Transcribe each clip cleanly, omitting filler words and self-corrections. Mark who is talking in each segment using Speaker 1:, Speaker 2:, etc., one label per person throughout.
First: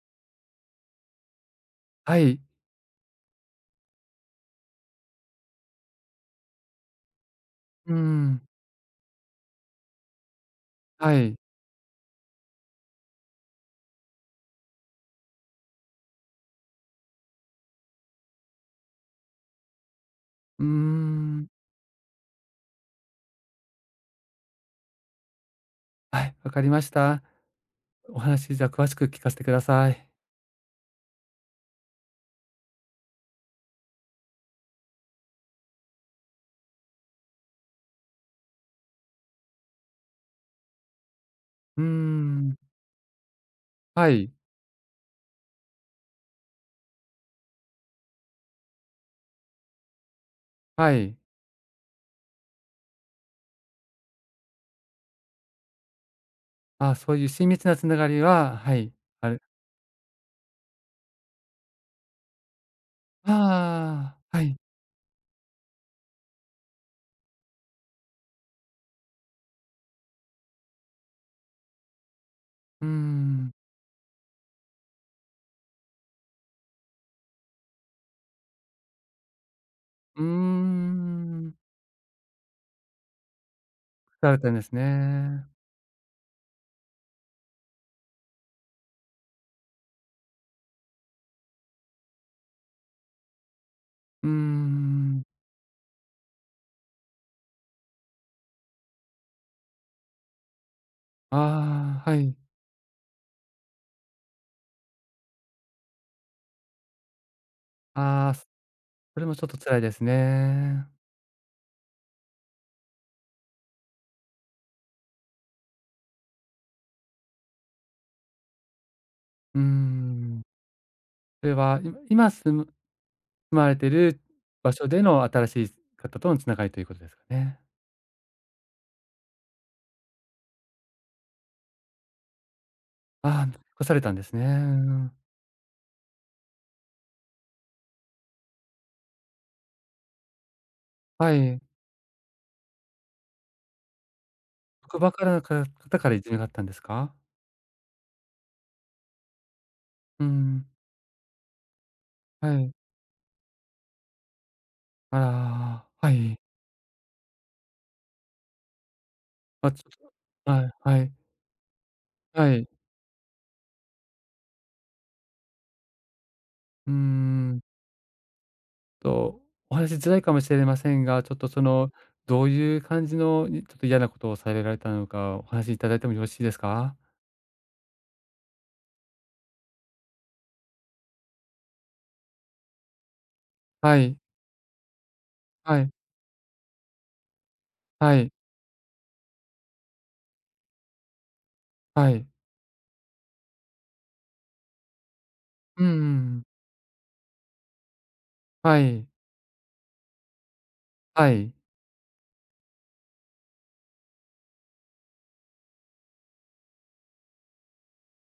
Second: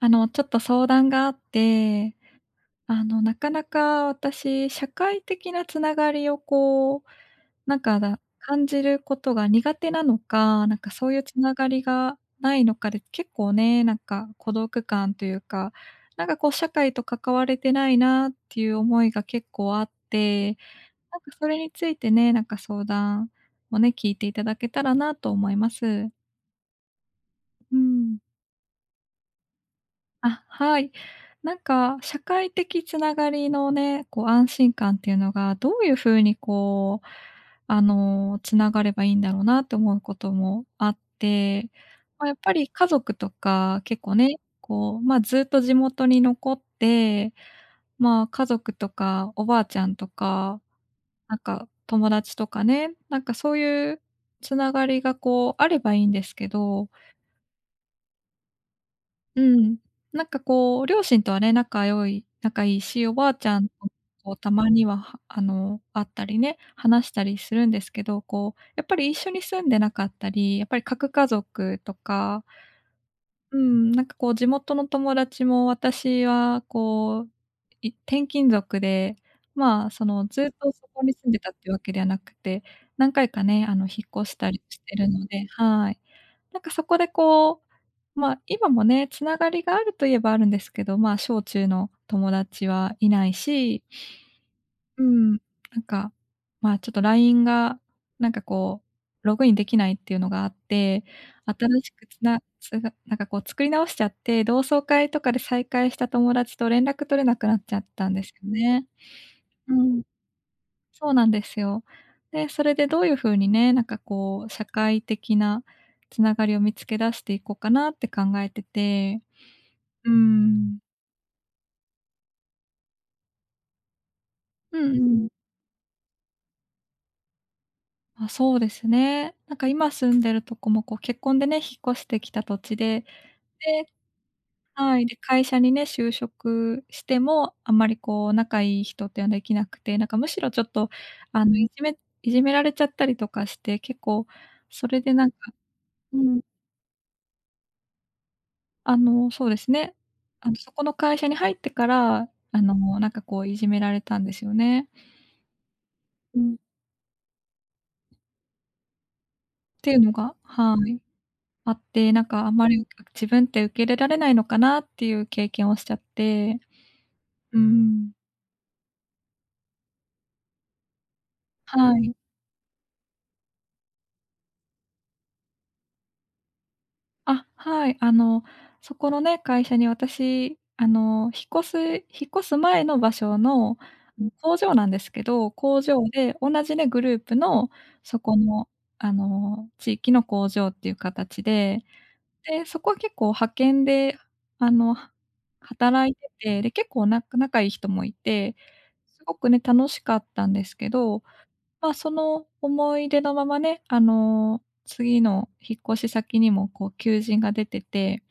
Speaker 1: ちょっと相談があって、
Speaker 2: はい。
Speaker 1: なかなか私、社会的なつながりをこう、なん
Speaker 2: うー
Speaker 1: かだ
Speaker 2: ん。
Speaker 1: 感じることが苦手なのか、なんかそう
Speaker 2: は
Speaker 1: いう
Speaker 2: い。
Speaker 1: つながりがないのかで、結構ね、なんか孤独感というか、なんかこう社会と関われてないなっていう思いが結構あって、
Speaker 2: うー
Speaker 1: なんか
Speaker 2: ん。
Speaker 1: それについてね、なんか相談をね、聞いていただけたらなと思います。
Speaker 2: はい、わかりました。
Speaker 1: うん。
Speaker 2: お話、じゃあ、詳しく聞かせてください。
Speaker 1: あ、はい。なんか、社会的つながりのね、こう安心感っていうのが、どういうふうにこう、つながればいいんだろうなって思うこともあって、
Speaker 2: うー
Speaker 1: まあ、やっぱ
Speaker 2: ん。
Speaker 1: り家族とか結
Speaker 2: は
Speaker 1: 構
Speaker 2: い。
Speaker 1: ね、こう、まあ、ずっと地元に残って、まあ、家族とかおばあちゃんとか、
Speaker 2: はい。
Speaker 1: なんか友達とかね、なんかそういうつながりがこうあればいいんですけど、
Speaker 2: あ、そういう親密なつながりは、はい、あ
Speaker 1: う
Speaker 2: る。
Speaker 1: ん。なんかこう、両親とはね、仲いいし、おばあちゃんと、
Speaker 2: あ
Speaker 1: こう、
Speaker 2: あ、は
Speaker 1: た
Speaker 2: い。
Speaker 1: まには、会ったりね、話したりするんですけど、こう、やっぱり一緒に住んでなかったり、やっぱり核家族とか、
Speaker 2: うーん。
Speaker 1: うん、なんかこう地元の友達も私はこう、転勤族で、まあ、そ
Speaker 2: うー
Speaker 1: の、ずっとそこに住んでたっ
Speaker 2: ん。
Speaker 1: てわけではなくて、何回かね、引っ
Speaker 2: さ
Speaker 1: 越し
Speaker 2: れ
Speaker 1: た
Speaker 2: たん
Speaker 1: り
Speaker 2: です
Speaker 1: してるので、
Speaker 2: ね。
Speaker 1: はい。なんかそこでこう、まあ、今もね、つながりがあるといえばあるんですけど、まあ、小中の友達はいないし、
Speaker 2: うー
Speaker 1: う
Speaker 2: ん。
Speaker 1: ん、なんか、まあ、ちょっと LINE が、なんかこう、ログインできないっていうのがあって、新し
Speaker 2: あ
Speaker 1: く
Speaker 2: あ、は
Speaker 1: つ
Speaker 2: い。
Speaker 1: なつがなんかこう作り直しちゃって、同窓会とかで再会した友達と連絡取れなくなっちゃったんで
Speaker 2: あ
Speaker 1: す
Speaker 2: あ、
Speaker 1: よ
Speaker 2: そ
Speaker 1: ね。
Speaker 2: れもちょっと
Speaker 1: う
Speaker 2: 辛いで
Speaker 1: ん、
Speaker 2: すね。
Speaker 1: そうなんですよ。で、それでどういう風にね、なんかこう、社会的なつながりを見つけ出していこうかなって考えてて。
Speaker 2: うー
Speaker 1: うー
Speaker 2: ん。
Speaker 1: ん。
Speaker 2: それは、今住まれてる場
Speaker 1: うん
Speaker 2: 所
Speaker 1: う
Speaker 2: での
Speaker 1: ん。
Speaker 2: 新しい方とのつながりということですかね？
Speaker 1: あ、そうですね。なんか今住んでるとこもこう結婚でね、引っ越してきた土地で、で、
Speaker 2: ああ、残されたんですね。う
Speaker 1: はい、
Speaker 2: ん。
Speaker 1: で、会社にね、就職しても、あんまりこう仲いい人っていうのはできなくて、なんかむしろちょっと
Speaker 2: は
Speaker 1: あの、
Speaker 2: い。
Speaker 1: いじめいじめられちゃったりとかして、結構それ
Speaker 2: 職場
Speaker 1: で
Speaker 2: か
Speaker 1: なんか、
Speaker 2: らか方から
Speaker 1: う
Speaker 2: いじめ
Speaker 1: ん。
Speaker 2: があったんですか？
Speaker 1: そうですね、
Speaker 2: うん。
Speaker 1: そこの会社に入ってから、
Speaker 2: はい。
Speaker 1: なんかこういじめられたんですよね。
Speaker 2: あら、はい。
Speaker 1: うん。
Speaker 2: ま、
Speaker 1: っ
Speaker 2: ちょ
Speaker 1: ていう
Speaker 2: っ
Speaker 1: のが
Speaker 2: と、はい、
Speaker 1: は
Speaker 2: は
Speaker 1: い。
Speaker 2: い、
Speaker 1: あって、なんかあ
Speaker 2: は
Speaker 1: んま
Speaker 2: い。
Speaker 1: り、自分って受け入れられないのかなっていう経験をしちゃって。
Speaker 2: うー
Speaker 1: う
Speaker 2: ん
Speaker 1: ん。
Speaker 2: と、お話しづらいかもしれませんが、ちょっとその、
Speaker 1: はい。
Speaker 2: どういう感じのにちょっと嫌なことをされられたのか、お話しいただいてもよろしいですか？
Speaker 1: あ、はい。そこのね、会社に私、引っ越す前の場所の、
Speaker 2: はい、
Speaker 1: 工場なんですけど、
Speaker 2: は
Speaker 1: 工
Speaker 2: い、
Speaker 1: 場で同じね、グループの
Speaker 2: は
Speaker 1: そ
Speaker 2: い、
Speaker 1: この、地域の工場っていう形で、
Speaker 2: はい。
Speaker 1: で、そこは結構派遣で、あの、は
Speaker 2: うんう
Speaker 1: 働いて
Speaker 2: ん。
Speaker 1: て、で、結構な仲いい人もいて、
Speaker 2: はい、
Speaker 1: すごくね、楽しかったんですけど、
Speaker 2: はい。
Speaker 1: まあ、その思い出のままね、次の引っ越し先にもこう求人が出てて、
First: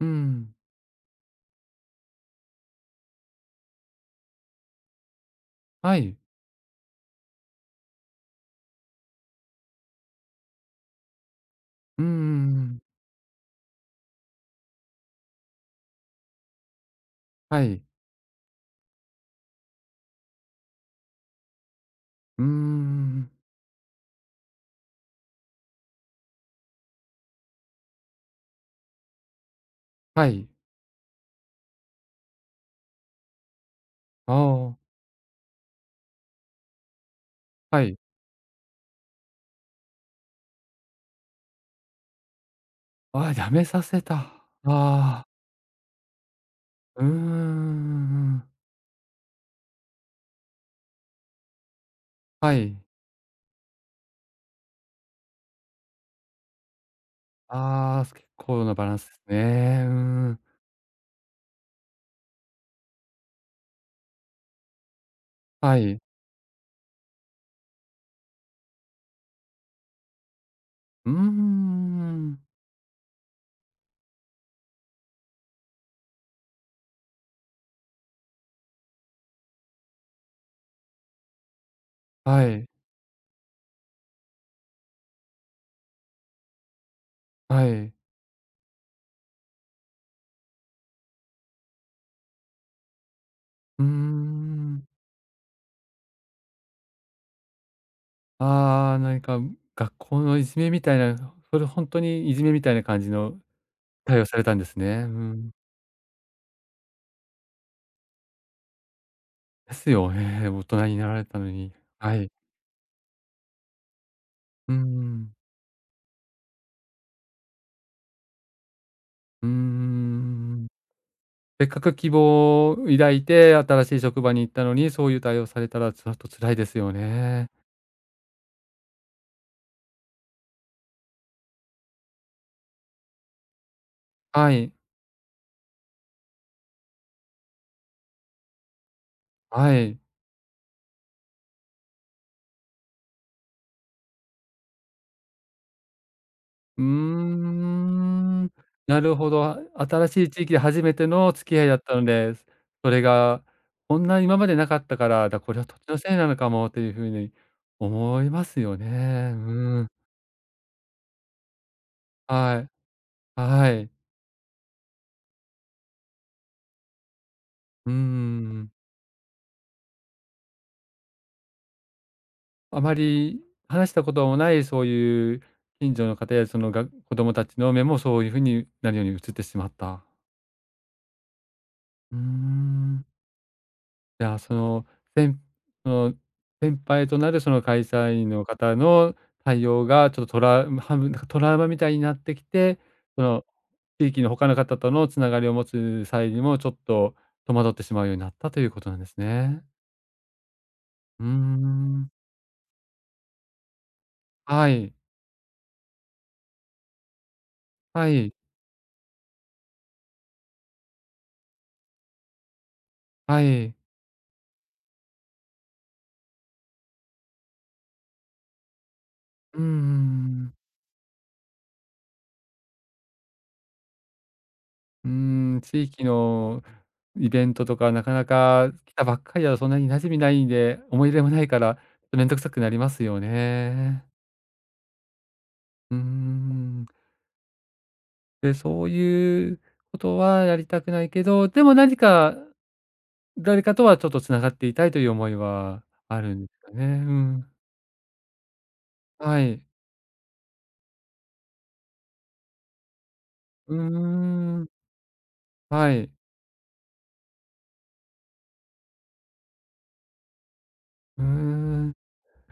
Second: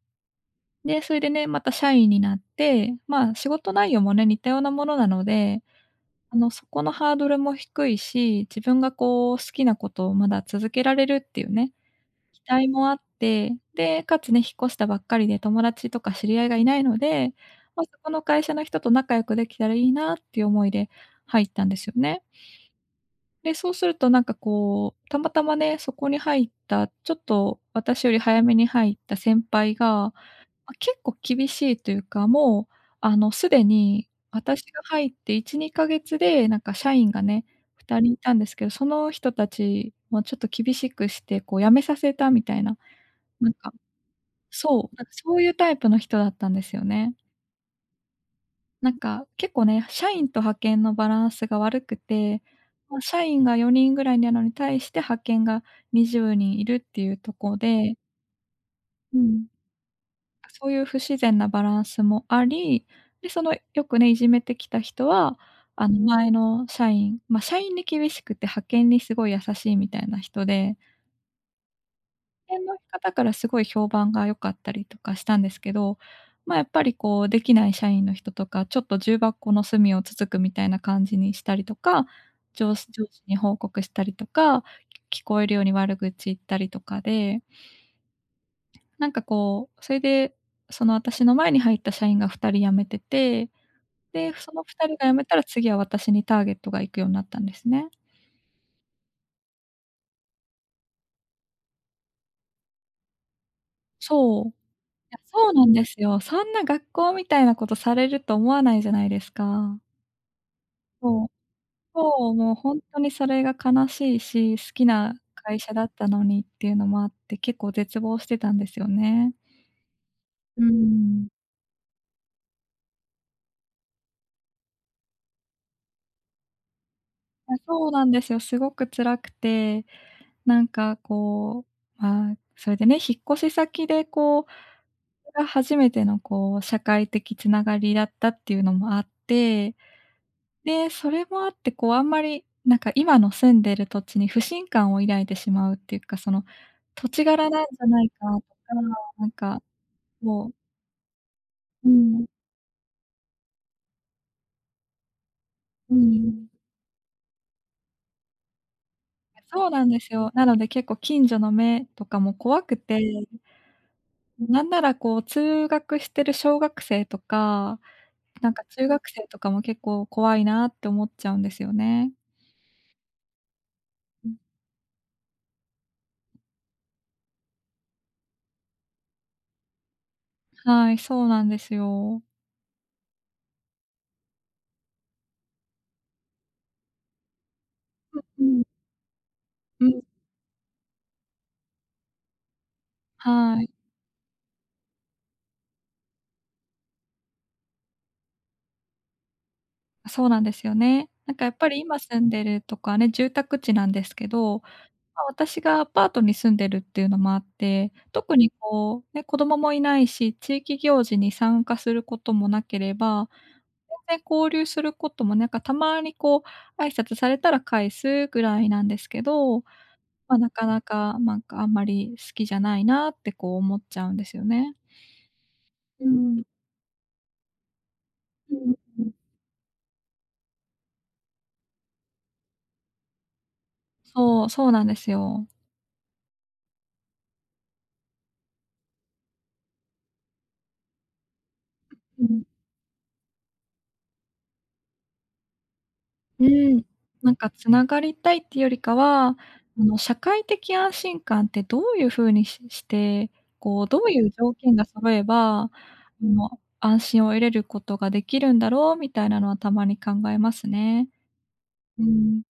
Speaker 2: うん。
Speaker 1: で、それでね、また社員になって、まあ、仕事内容もね、似たようなものなので、
Speaker 2: はい。
Speaker 1: そこのハードルも低いし、自分がこう好きなことをまだ続けられるっていうね、
Speaker 2: うんうん
Speaker 1: 期
Speaker 2: う
Speaker 1: 待
Speaker 2: ん。
Speaker 1: もあって、で、かつね、引っ越したばっかりで友達とか知り合いがいないので、
Speaker 2: は
Speaker 1: ま、
Speaker 2: い。
Speaker 1: そこの会社の人と仲良くできたらいいなっていう思いで入ったんですよね。
Speaker 2: うーん。
Speaker 1: で、そうするとなんかこう、たまたまね、そこに入った、ちょっと私より早めに入った先輩が、
Speaker 2: はい。
Speaker 1: ま、結構厳しいというか、もう、すでに
Speaker 2: あ
Speaker 1: 私
Speaker 2: あ、
Speaker 1: が入って1、2ヶ月で、なんか社員がね、
Speaker 2: はい。
Speaker 1: 2人いたんですけど、その人たちもちょっと厳しくして、こう辞めさせたみたいな、
Speaker 2: ああ、
Speaker 1: な
Speaker 2: や
Speaker 1: ん
Speaker 2: め
Speaker 1: か
Speaker 2: させた。あ
Speaker 1: そう、なんか
Speaker 2: あ、
Speaker 1: そういうタイプの人だったんですよ
Speaker 2: うー
Speaker 1: ね。
Speaker 2: ん、
Speaker 1: なんか結構ね、社員と派遣のバランスが悪くて、
Speaker 2: はい。
Speaker 1: ま、社員が4人ぐらいなのに対して派遣が20人いるっていうとこで、
Speaker 2: ああ、結構なバランスで
Speaker 1: う
Speaker 2: す
Speaker 1: ん、
Speaker 2: ね。うーん。
Speaker 1: そういう不自然なバランスもあり、で、そのよくね、いじめてきた人は、
Speaker 2: は
Speaker 1: あ
Speaker 2: い。
Speaker 1: の前の社員、ま、社員に厳しくて派遣にすごい優しいみたいな人で、
Speaker 2: うーん。
Speaker 1: 辺の方からすごい評判が良かったりとかしたんですけど、まあ、やっぱりこうできない社員の人とか、ちょっと重箱の隅をつつくみたいな感じにしたりとか、
Speaker 2: はい、
Speaker 1: 上司に報告したりとか、聞こえるように悪口言ったりとかで、
Speaker 2: はい。
Speaker 1: なんかこう、それで、その私の前に入った社員が2人辞めてて、
Speaker 2: うー
Speaker 1: で、その
Speaker 2: ん。
Speaker 1: 2人が辞めたら次は私にターゲットが行くようになったんですね。
Speaker 2: ああ、何か学校のいじめみたいな、それ本当にいじめみたいな感じの対応さ
Speaker 1: そ
Speaker 2: れ
Speaker 1: う。い
Speaker 2: たんですね。う
Speaker 1: や、そ
Speaker 2: ん。
Speaker 1: うなんですよ。そんな学校みたいなことされると思わないじゃないです
Speaker 2: で
Speaker 1: か。
Speaker 2: すよね、大人になら
Speaker 1: そ
Speaker 2: れ
Speaker 1: う、
Speaker 2: たのに。はい。
Speaker 1: そう、もうほんとにそれが悲しいし、
Speaker 2: う
Speaker 1: 好
Speaker 2: ん
Speaker 1: きな
Speaker 2: うん。
Speaker 1: 会社だったのにっていうのもあって、結構絶望してたんですよね。
Speaker 2: うー
Speaker 1: う
Speaker 2: ん
Speaker 1: ー
Speaker 2: うー。
Speaker 1: ん。
Speaker 2: せっかく希望を抱いて新しい職場に行ったのに、そういう対応されたらちょっと辛いですよね。
Speaker 1: あ、そうなんですよ。すごく辛くて、なんかこう、まあ、それでね、引っ越し先でこう、
Speaker 2: はい、
Speaker 1: それが初めてのこう、社会的つながりだったっていうのもあって、
Speaker 2: はい。
Speaker 1: で、それもあってこう、あんまり、なんか今の住んでる土地に不信感を抱いてしまうっていうか、その、
Speaker 2: うー
Speaker 1: 土地柄なんじゃないかと
Speaker 2: ん、な
Speaker 1: か、
Speaker 2: る
Speaker 1: なん
Speaker 2: ほど。
Speaker 1: か
Speaker 2: 新しい地
Speaker 1: も
Speaker 2: 域
Speaker 1: う、
Speaker 2: で初めての付き合いだっ
Speaker 1: う
Speaker 2: たの
Speaker 1: ん、
Speaker 2: で、それがこんな今までなかったから、だ、これは土地
Speaker 1: う
Speaker 2: のせいなの
Speaker 1: ん。
Speaker 2: かもというふうに思いますよね。
Speaker 1: そう
Speaker 2: う
Speaker 1: なん
Speaker 2: ん。
Speaker 1: ですよ。なので結構近所の目とかも怖
Speaker 2: は
Speaker 1: く
Speaker 2: い、
Speaker 1: て、
Speaker 2: はい。
Speaker 1: なんならこう通学してる小学生とか、
Speaker 2: うー
Speaker 1: なんか
Speaker 2: ん。
Speaker 1: 中学生とかも結構怖いなって思っちゃうんですよね。
Speaker 2: あまり話したこと
Speaker 1: うん。
Speaker 2: もない、そういう近所の方や、その、が子供たちの目もそういう風になるように映ってしまった。
Speaker 1: はい、そうなんです
Speaker 2: うー
Speaker 1: よ。
Speaker 2: ん。じゃあ、その、せんその、先輩となるその会社員
Speaker 1: う
Speaker 2: の
Speaker 1: ん、う
Speaker 2: 方
Speaker 1: ん。
Speaker 2: の対
Speaker 1: う
Speaker 2: 応
Speaker 1: ん、
Speaker 2: がちょっとトラウマ半分、なんかトラウマみたいになってきて、その
Speaker 1: はい、
Speaker 2: 地域の他の方とのつながりを持つ際にもちょっと戸惑ってしまうようになったということなんですね。
Speaker 1: そうなんですよね。
Speaker 2: うー
Speaker 1: なんかやっぱり今
Speaker 2: ん。
Speaker 1: 住んでるとこはね、住宅地なんですけど、
Speaker 2: はい。
Speaker 1: ま、私がアパートに住んでるっていうのもあって、
Speaker 2: はい。
Speaker 1: 特にこう、ね、子供もいないし、地域行事に参加することもなければ、
Speaker 2: はい。
Speaker 1: 全然交流することもなんかたまにこう、挨拶されたら返すぐらいなんですけ
Speaker 2: うん
Speaker 1: ど、
Speaker 2: うんう
Speaker 1: ま、な
Speaker 2: ん。
Speaker 1: かなか、なんかあんまり好きじゃないなってこう思っちゃうんですよね。
Speaker 2: うーん、地域
Speaker 1: うん。
Speaker 2: のイベントとか、なかな
Speaker 1: う
Speaker 2: か
Speaker 1: ん
Speaker 2: 来
Speaker 1: う
Speaker 2: た
Speaker 1: ん、
Speaker 2: ばっかりだとそんなに馴染みないんで、思い入れもないから、ちょっとめんどくさくなりますよね。
Speaker 1: そう、そうなんですよ。
Speaker 2: うーん。で、そういうことはやりたくないけど、でも何
Speaker 1: う
Speaker 2: か、
Speaker 1: ん、
Speaker 2: 誰かとはちょっとつながっていたいという思いはあるん
Speaker 1: う
Speaker 2: ですか
Speaker 1: ーん、
Speaker 2: ね。う
Speaker 1: なんか
Speaker 2: ん。
Speaker 1: つながりたいっていうよりかは、
Speaker 2: はい。
Speaker 1: 社会的安心感ってどういう風にして、
Speaker 2: うー
Speaker 1: こう、どういう条
Speaker 2: ん。
Speaker 1: 件が揃えば、
Speaker 2: はい。
Speaker 1: の、安心を得れることができるんだろうみたいなのはたまに考えますね。
Speaker 2: うーん。
Speaker 1: うん、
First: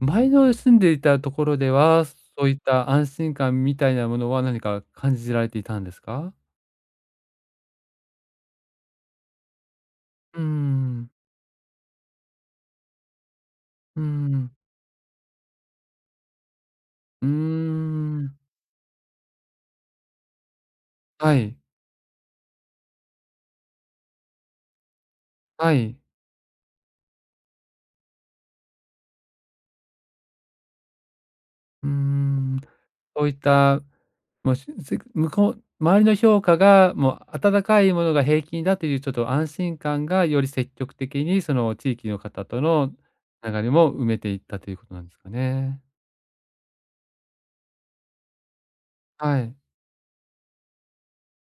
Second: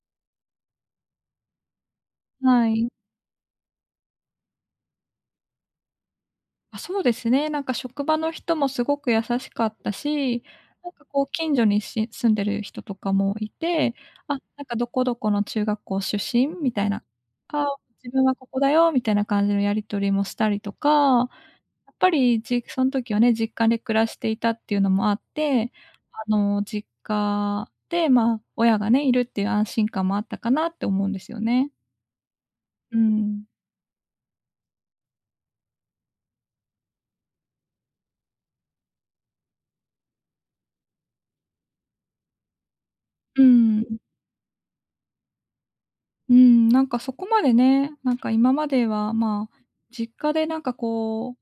Speaker 2: 前の住んでいたところでは、そういっ
Speaker 1: はい。
Speaker 2: た安心感みたいなものは何か感じられていたんですか？
Speaker 1: あ、そうですね。なんか職場の人もすごく優しかった
Speaker 2: うー
Speaker 1: し、なんか
Speaker 2: ん、
Speaker 1: こう近所に住んでる人とかもいて、
Speaker 2: うー
Speaker 1: あ、
Speaker 2: ん、
Speaker 1: なんかどこどこの中学校出身みたいな、
Speaker 2: うー
Speaker 1: あ、自分は
Speaker 2: ん、
Speaker 1: ここだよみたいな感じのやり取りもしたりとか、
Speaker 2: はい、
Speaker 1: やっぱりその時はね、実家で暮らしていたっていうのもあって、
Speaker 2: はい、
Speaker 1: 実家で、まあ、親がね、いるっていう安心感もあったかなって思うんですよね。
Speaker 2: うーん、
Speaker 1: う
Speaker 2: そういっ
Speaker 1: ん。
Speaker 2: た、もう、向こう周りの評価が、もう温かいものが平均だというちょっと安心感が、より積極的にその地域の方との
Speaker 1: う
Speaker 2: 流れ
Speaker 1: ん。
Speaker 2: も埋めていったということなんですかね。
Speaker 1: うん、なんかそこまでね、なんか今までは、
Speaker 2: は
Speaker 1: まあ、
Speaker 2: い。
Speaker 1: 実家でなんかこ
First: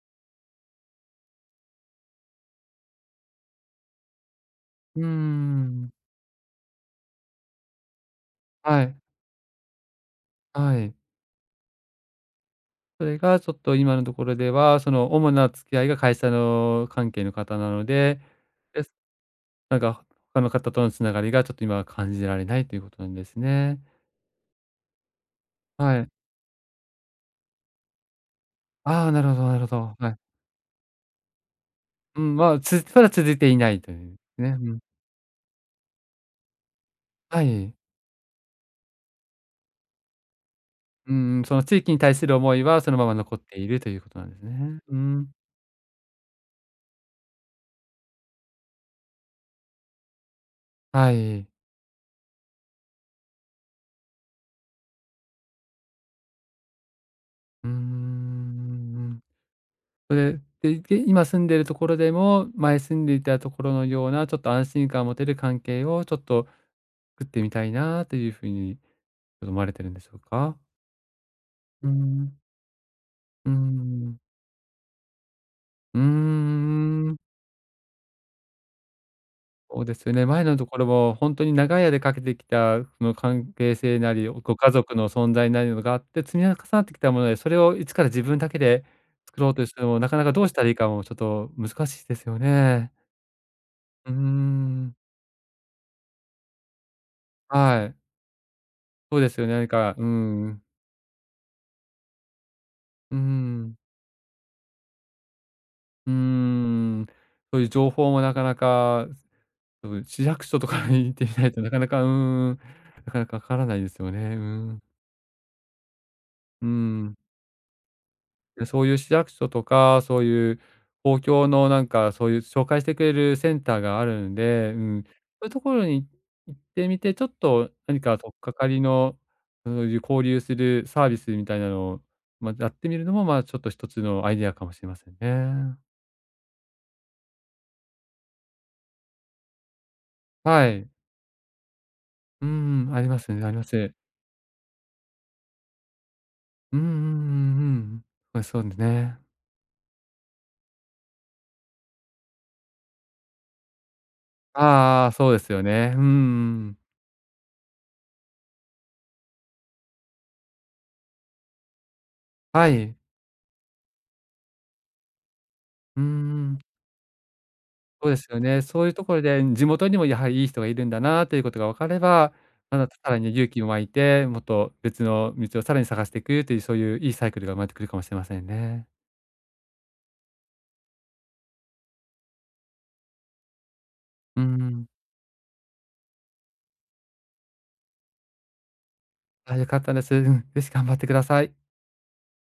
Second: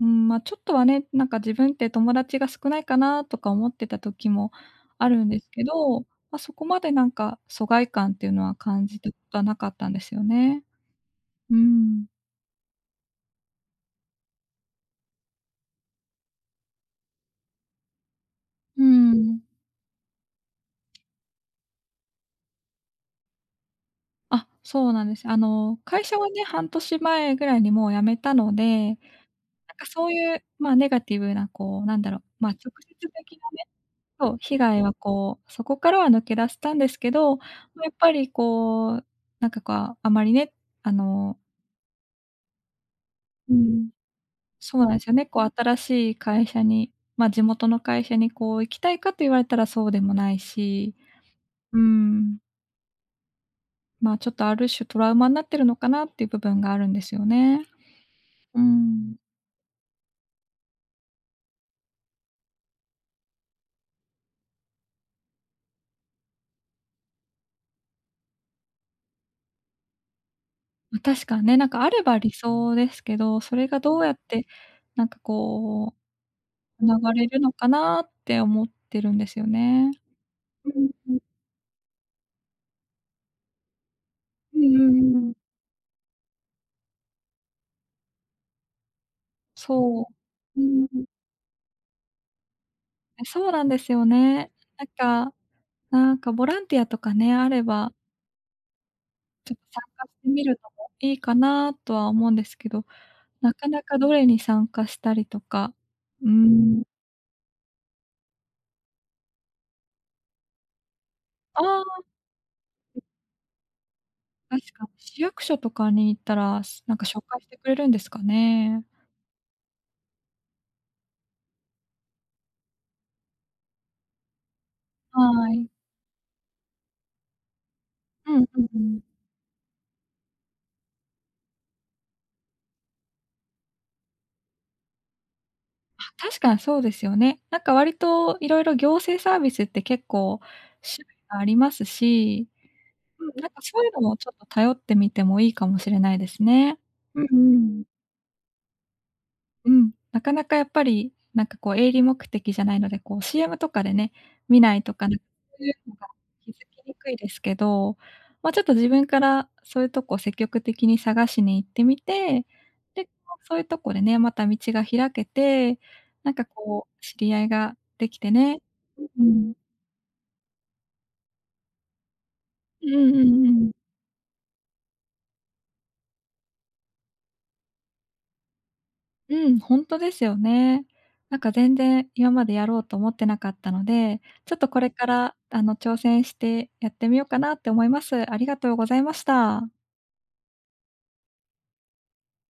Speaker 1: う、うん、ま、ちょっとはね、なんか自分って友達が少ないかなとか思ってた時も
Speaker 2: うー
Speaker 1: あるんですけ
Speaker 2: ん、
Speaker 1: ど、まあ、そこまでなんか疎外感っていうのは
Speaker 2: は
Speaker 1: 感
Speaker 2: い、
Speaker 1: じたことはなかったんですよね。
Speaker 2: はい。
Speaker 1: うん。
Speaker 2: それがちょっと今のところでは、その主な付き合いが会社の関係の方なので、
Speaker 1: うん。
Speaker 2: なんか、他の方とのつながりがちょっと今は感じられないということなんですね。
Speaker 1: あ、そうなんです。
Speaker 2: は
Speaker 1: 会
Speaker 2: い。
Speaker 1: 社はね、半年前ぐらいにもう辞めたので、な
Speaker 2: ああ、なるほどなるほ
Speaker 1: んか
Speaker 2: ど。
Speaker 1: そ
Speaker 2: は
Speaker 1: う
Speaker 2: い。
Speaker 1: いう、まあ、ネガティブなこう、なんだろ
Speaker 2: う
Speaker 1: う、
Speaker 2: ん、
Speaker 1: ま、
Speaker 2: ま
Speaker 1: 直
Speaker 2: あ、
Speaker 1: 接
Speaker 2: まだ続
Speaker 1: 的
Speaker 2: いて
Speaker 1: な
Speaker 2: い
Speaker 1: ね、
Speaker 2: ないという
Speaker 1: そう、
Speaker 2: ね。
Speaker 1: 被
Speaker 2: うん。
Speaker 1: 害はこう、そこからは抜け出したんですけど、
Speaker 2: は
Speaker 1: ま、
Speaker 2: い。
Speaker 1: やっぱりこう、なんかこうあまりね、あ
Speaker 2: う
Speaker 1: の
Speaker 2: ん、その地域に対する思いはそのまま残っ
Speaker 1: う
Speaker 2: ていると
Speaker 1: ん。
Speaker 2: いうことなんですね。
Speaker 1: そうな
Speaker 2: う
Speaker 1: んですよね、
Speaker 2: ん。
Speaker 1: こう新しい会社に、ま、地元の会社にこう行きたいかと言われたらそうでもないし、
Speaker 2: はい。
Speaker 1: うーん、ま、ちょっとある種トラウマになってるのかなっていう部分があるんですよね。
Speaker 2: うー
Speaker 1: うーん。
Speaker 2: ん。それで、で、今住んでいるところでも、前住んでいたところのようなちょっと安心感を持てる関係をちょっと作ってみたいなというふうにちょっと思われてるんでしょうか？
Speaker 1: ま、確かにね、なんか
Speaker 2: う
Speaker 1: あれば理
Speaker 2: ん。
Speaker 1: 想ですけど、
Speaker 2: う
Speaker 1: それがどうやっ
Speaker 2: ん。
Speaker 1: て、なんかこ
Speaker 2: うー
Speaker 1: う、流
Speaker 2: ん、
Speaker 1: れるのかなって思ってるんですよ
Speaker 2: そう
Speaker 1: ね。
Speaker 2: ですよね。前のと
Speaker 1: う
Speaker 2: ころも
Speaker 1: ん。
Speaker 2: 本当に長い間かけてきた、その関係性なり、ご
Speaker 1: う
Speaker 2: 家
Speaker 1: んう
Speaker 2: 族の
Speaker 1: んうん。
Speaker 2: 存在なりのがあって、積み重なってきたもので、それをいつから自分だけで作ろうとしても、
Speaker 1: そう。
Speaker 2: なかなかどうし
Speaker 1: う
Speaker 2: たらいい
Speaker 1: んうん
Speaker 2: か
Speaker 1: う
Speaker 2: も
Speaker 1: ん。
Speaker 2: ちょっと難しいですよね。
Speaker 1: え、そうなんですよ
Speaker 2: うー
Speaker 1: ね。なん
Speaker 2: ん、
Speaker 1: かなんかボランティアとかね、あれ
Speaker 2: は
Speaker 1: ば、
Speaker 2: い、そうですよ
Speaker 1: ちょ
Speaker 2: ね、
Speaker 1: っと
Speaker 2: 何
Speaker 1: 参
Speaker 2: か、う
Speaker 1: 加
Speaker 2: ー
Speaker 1: してみる
Speaker 2: ん、
Speaker 1: のもいいかなとは思うんですけど、
Speaker 2: うー
Speaker 1: なか
Speaker 2: ん、
Speaker 1: なかどれに参加したりとか、
Speaker 2: うー
Speaker 1: うーん、
Speaker 2: ん、そういう情報もなかなか、そういう市役所とかに行ってみないと
Speaker 1: あ
Speaker 2: なかな
Speaker 1: あ、
Speaker 2: か、うーん、なかなかわからないですよね。うー
Speaker 1: 確
Speaker 2: ん、
Speaker 1: かに市役所とかに行ったら、
Speaker 2: うー
Speaker 1: なんか
Speaker 2: ん。
Speaker 1: 紹介してくれるんですか
Speaker 2: で、そ
Speaker 1: ね。
Speaker 2: ういう市役所とか、そういう公共のなんか、そういう紹介してくれるセンターがあるんで、うん、そうい
Speaker 1: は
Speaker 2: うと
Speaker 1: い。
Speaker 2: ころに行ってみて、ちょっと何か
Speaker 1: う
Speaker 2: 取っ
Speaker 1: ん
Speaker 2: か
Speaker 1: うん
Speaker 2: か
Speaker 1: う
Speaker 2: り
Speaker 1: ん。
Speaker 2: の、そういう交流するサービスみたいなのを、まあ、やってみるのも、まあ、ちょっと一つのアイデアかもしれませんね。
Speaker 1: あ、確かにそうですよね。なんか割と色々行政サービスって結構
Speaker 2: はい。
Speaker 1: 種類があります
Speaker 2: う
Speaker 1: し、
Speaker 2: ん、ありま
Speaker 1: うん、
Speaker 2: すね、
Speaker 1: なん
Speaker 2: あり
Speaker 1: か
Speaker 2: ま
Speaker 1: そういう
Speaker 2: す。
Speaker 1: のもちょっと頼ってみてもいいかもしれないです
Speaker 2: う
Speaker 1: ね。
Speaker 2: んうんう
Speaker 1: うんう
Speaker 2: んう
Speaker 1: ん。
Speaker 2: ん。ま、そうですね。
Speaker 1: うん、なかなかやっぱり、なんかこう営利目的じゃないので、こう CM とかでね、見ないと
Speaker 2: あ
Speaker 1: か、
Speaker 2: あ、
Speaker 1: なんか
Speaker 2: そうです
Speaker 1: そ
Speaker 2: よ
Speaker 1: ういうの
Speaker 2: ね。う
Speaker 1: が気づ
Speaker 2: ん、
Speaker 1: きにくいですけど、ま、ちょっと自分からそういうとこ積極的に探しに行ってみて、
Speaker 2: はい。
Speaker 1: で、こう、そういうとこでね、また道が開けて、
Speaker 2: う
Speaker 1: なんか
Speaker 2: ん。
Speaker 1: こう知り合いがで
Speaker 2: そうで
Speaker 1: き
Speaker 2: す
Speaker 1: て
Speaker 2: よ
Speaker 1: ね、
Speaker 2: ね。そういうとこ
Speaker 1: う
Speaker 2: ろで、
Speaker 1: ん。
Speaker 2: 地元にもやはりいい人がいるんだなということが分かれば、ま
Speaker 1: う
Speaker 2: だ
Speaker 1: ん
Speaker 2: さ
Speaker 1: うん
Speaker 2: ら
Speaker 1: う
Speaker 2: に
Speaker 1: ん
Speaker 2: 勇
Speaker 1: う
Speaker 2: 気も
Speaker 1: ん。
Speaker 2: 湧いて、もっと別の道をさらに探していくという、そういういいサイクルが生まれてくるかもしれませんね。
Speaker 1: うん、本当ですよね。なんか全然今までやろうと思ってなかったので、
Speaker 2: う
Speaker 1: ちょっとこ
Speaker 2: ん。
Speaker 1: れから挑戦してやってみようかなって思います。ありがとうございまし
Speaker 2: あ、よ
Speaker 1: た。
Speaker 2: かったです。うん、ぜひ頑張ってください。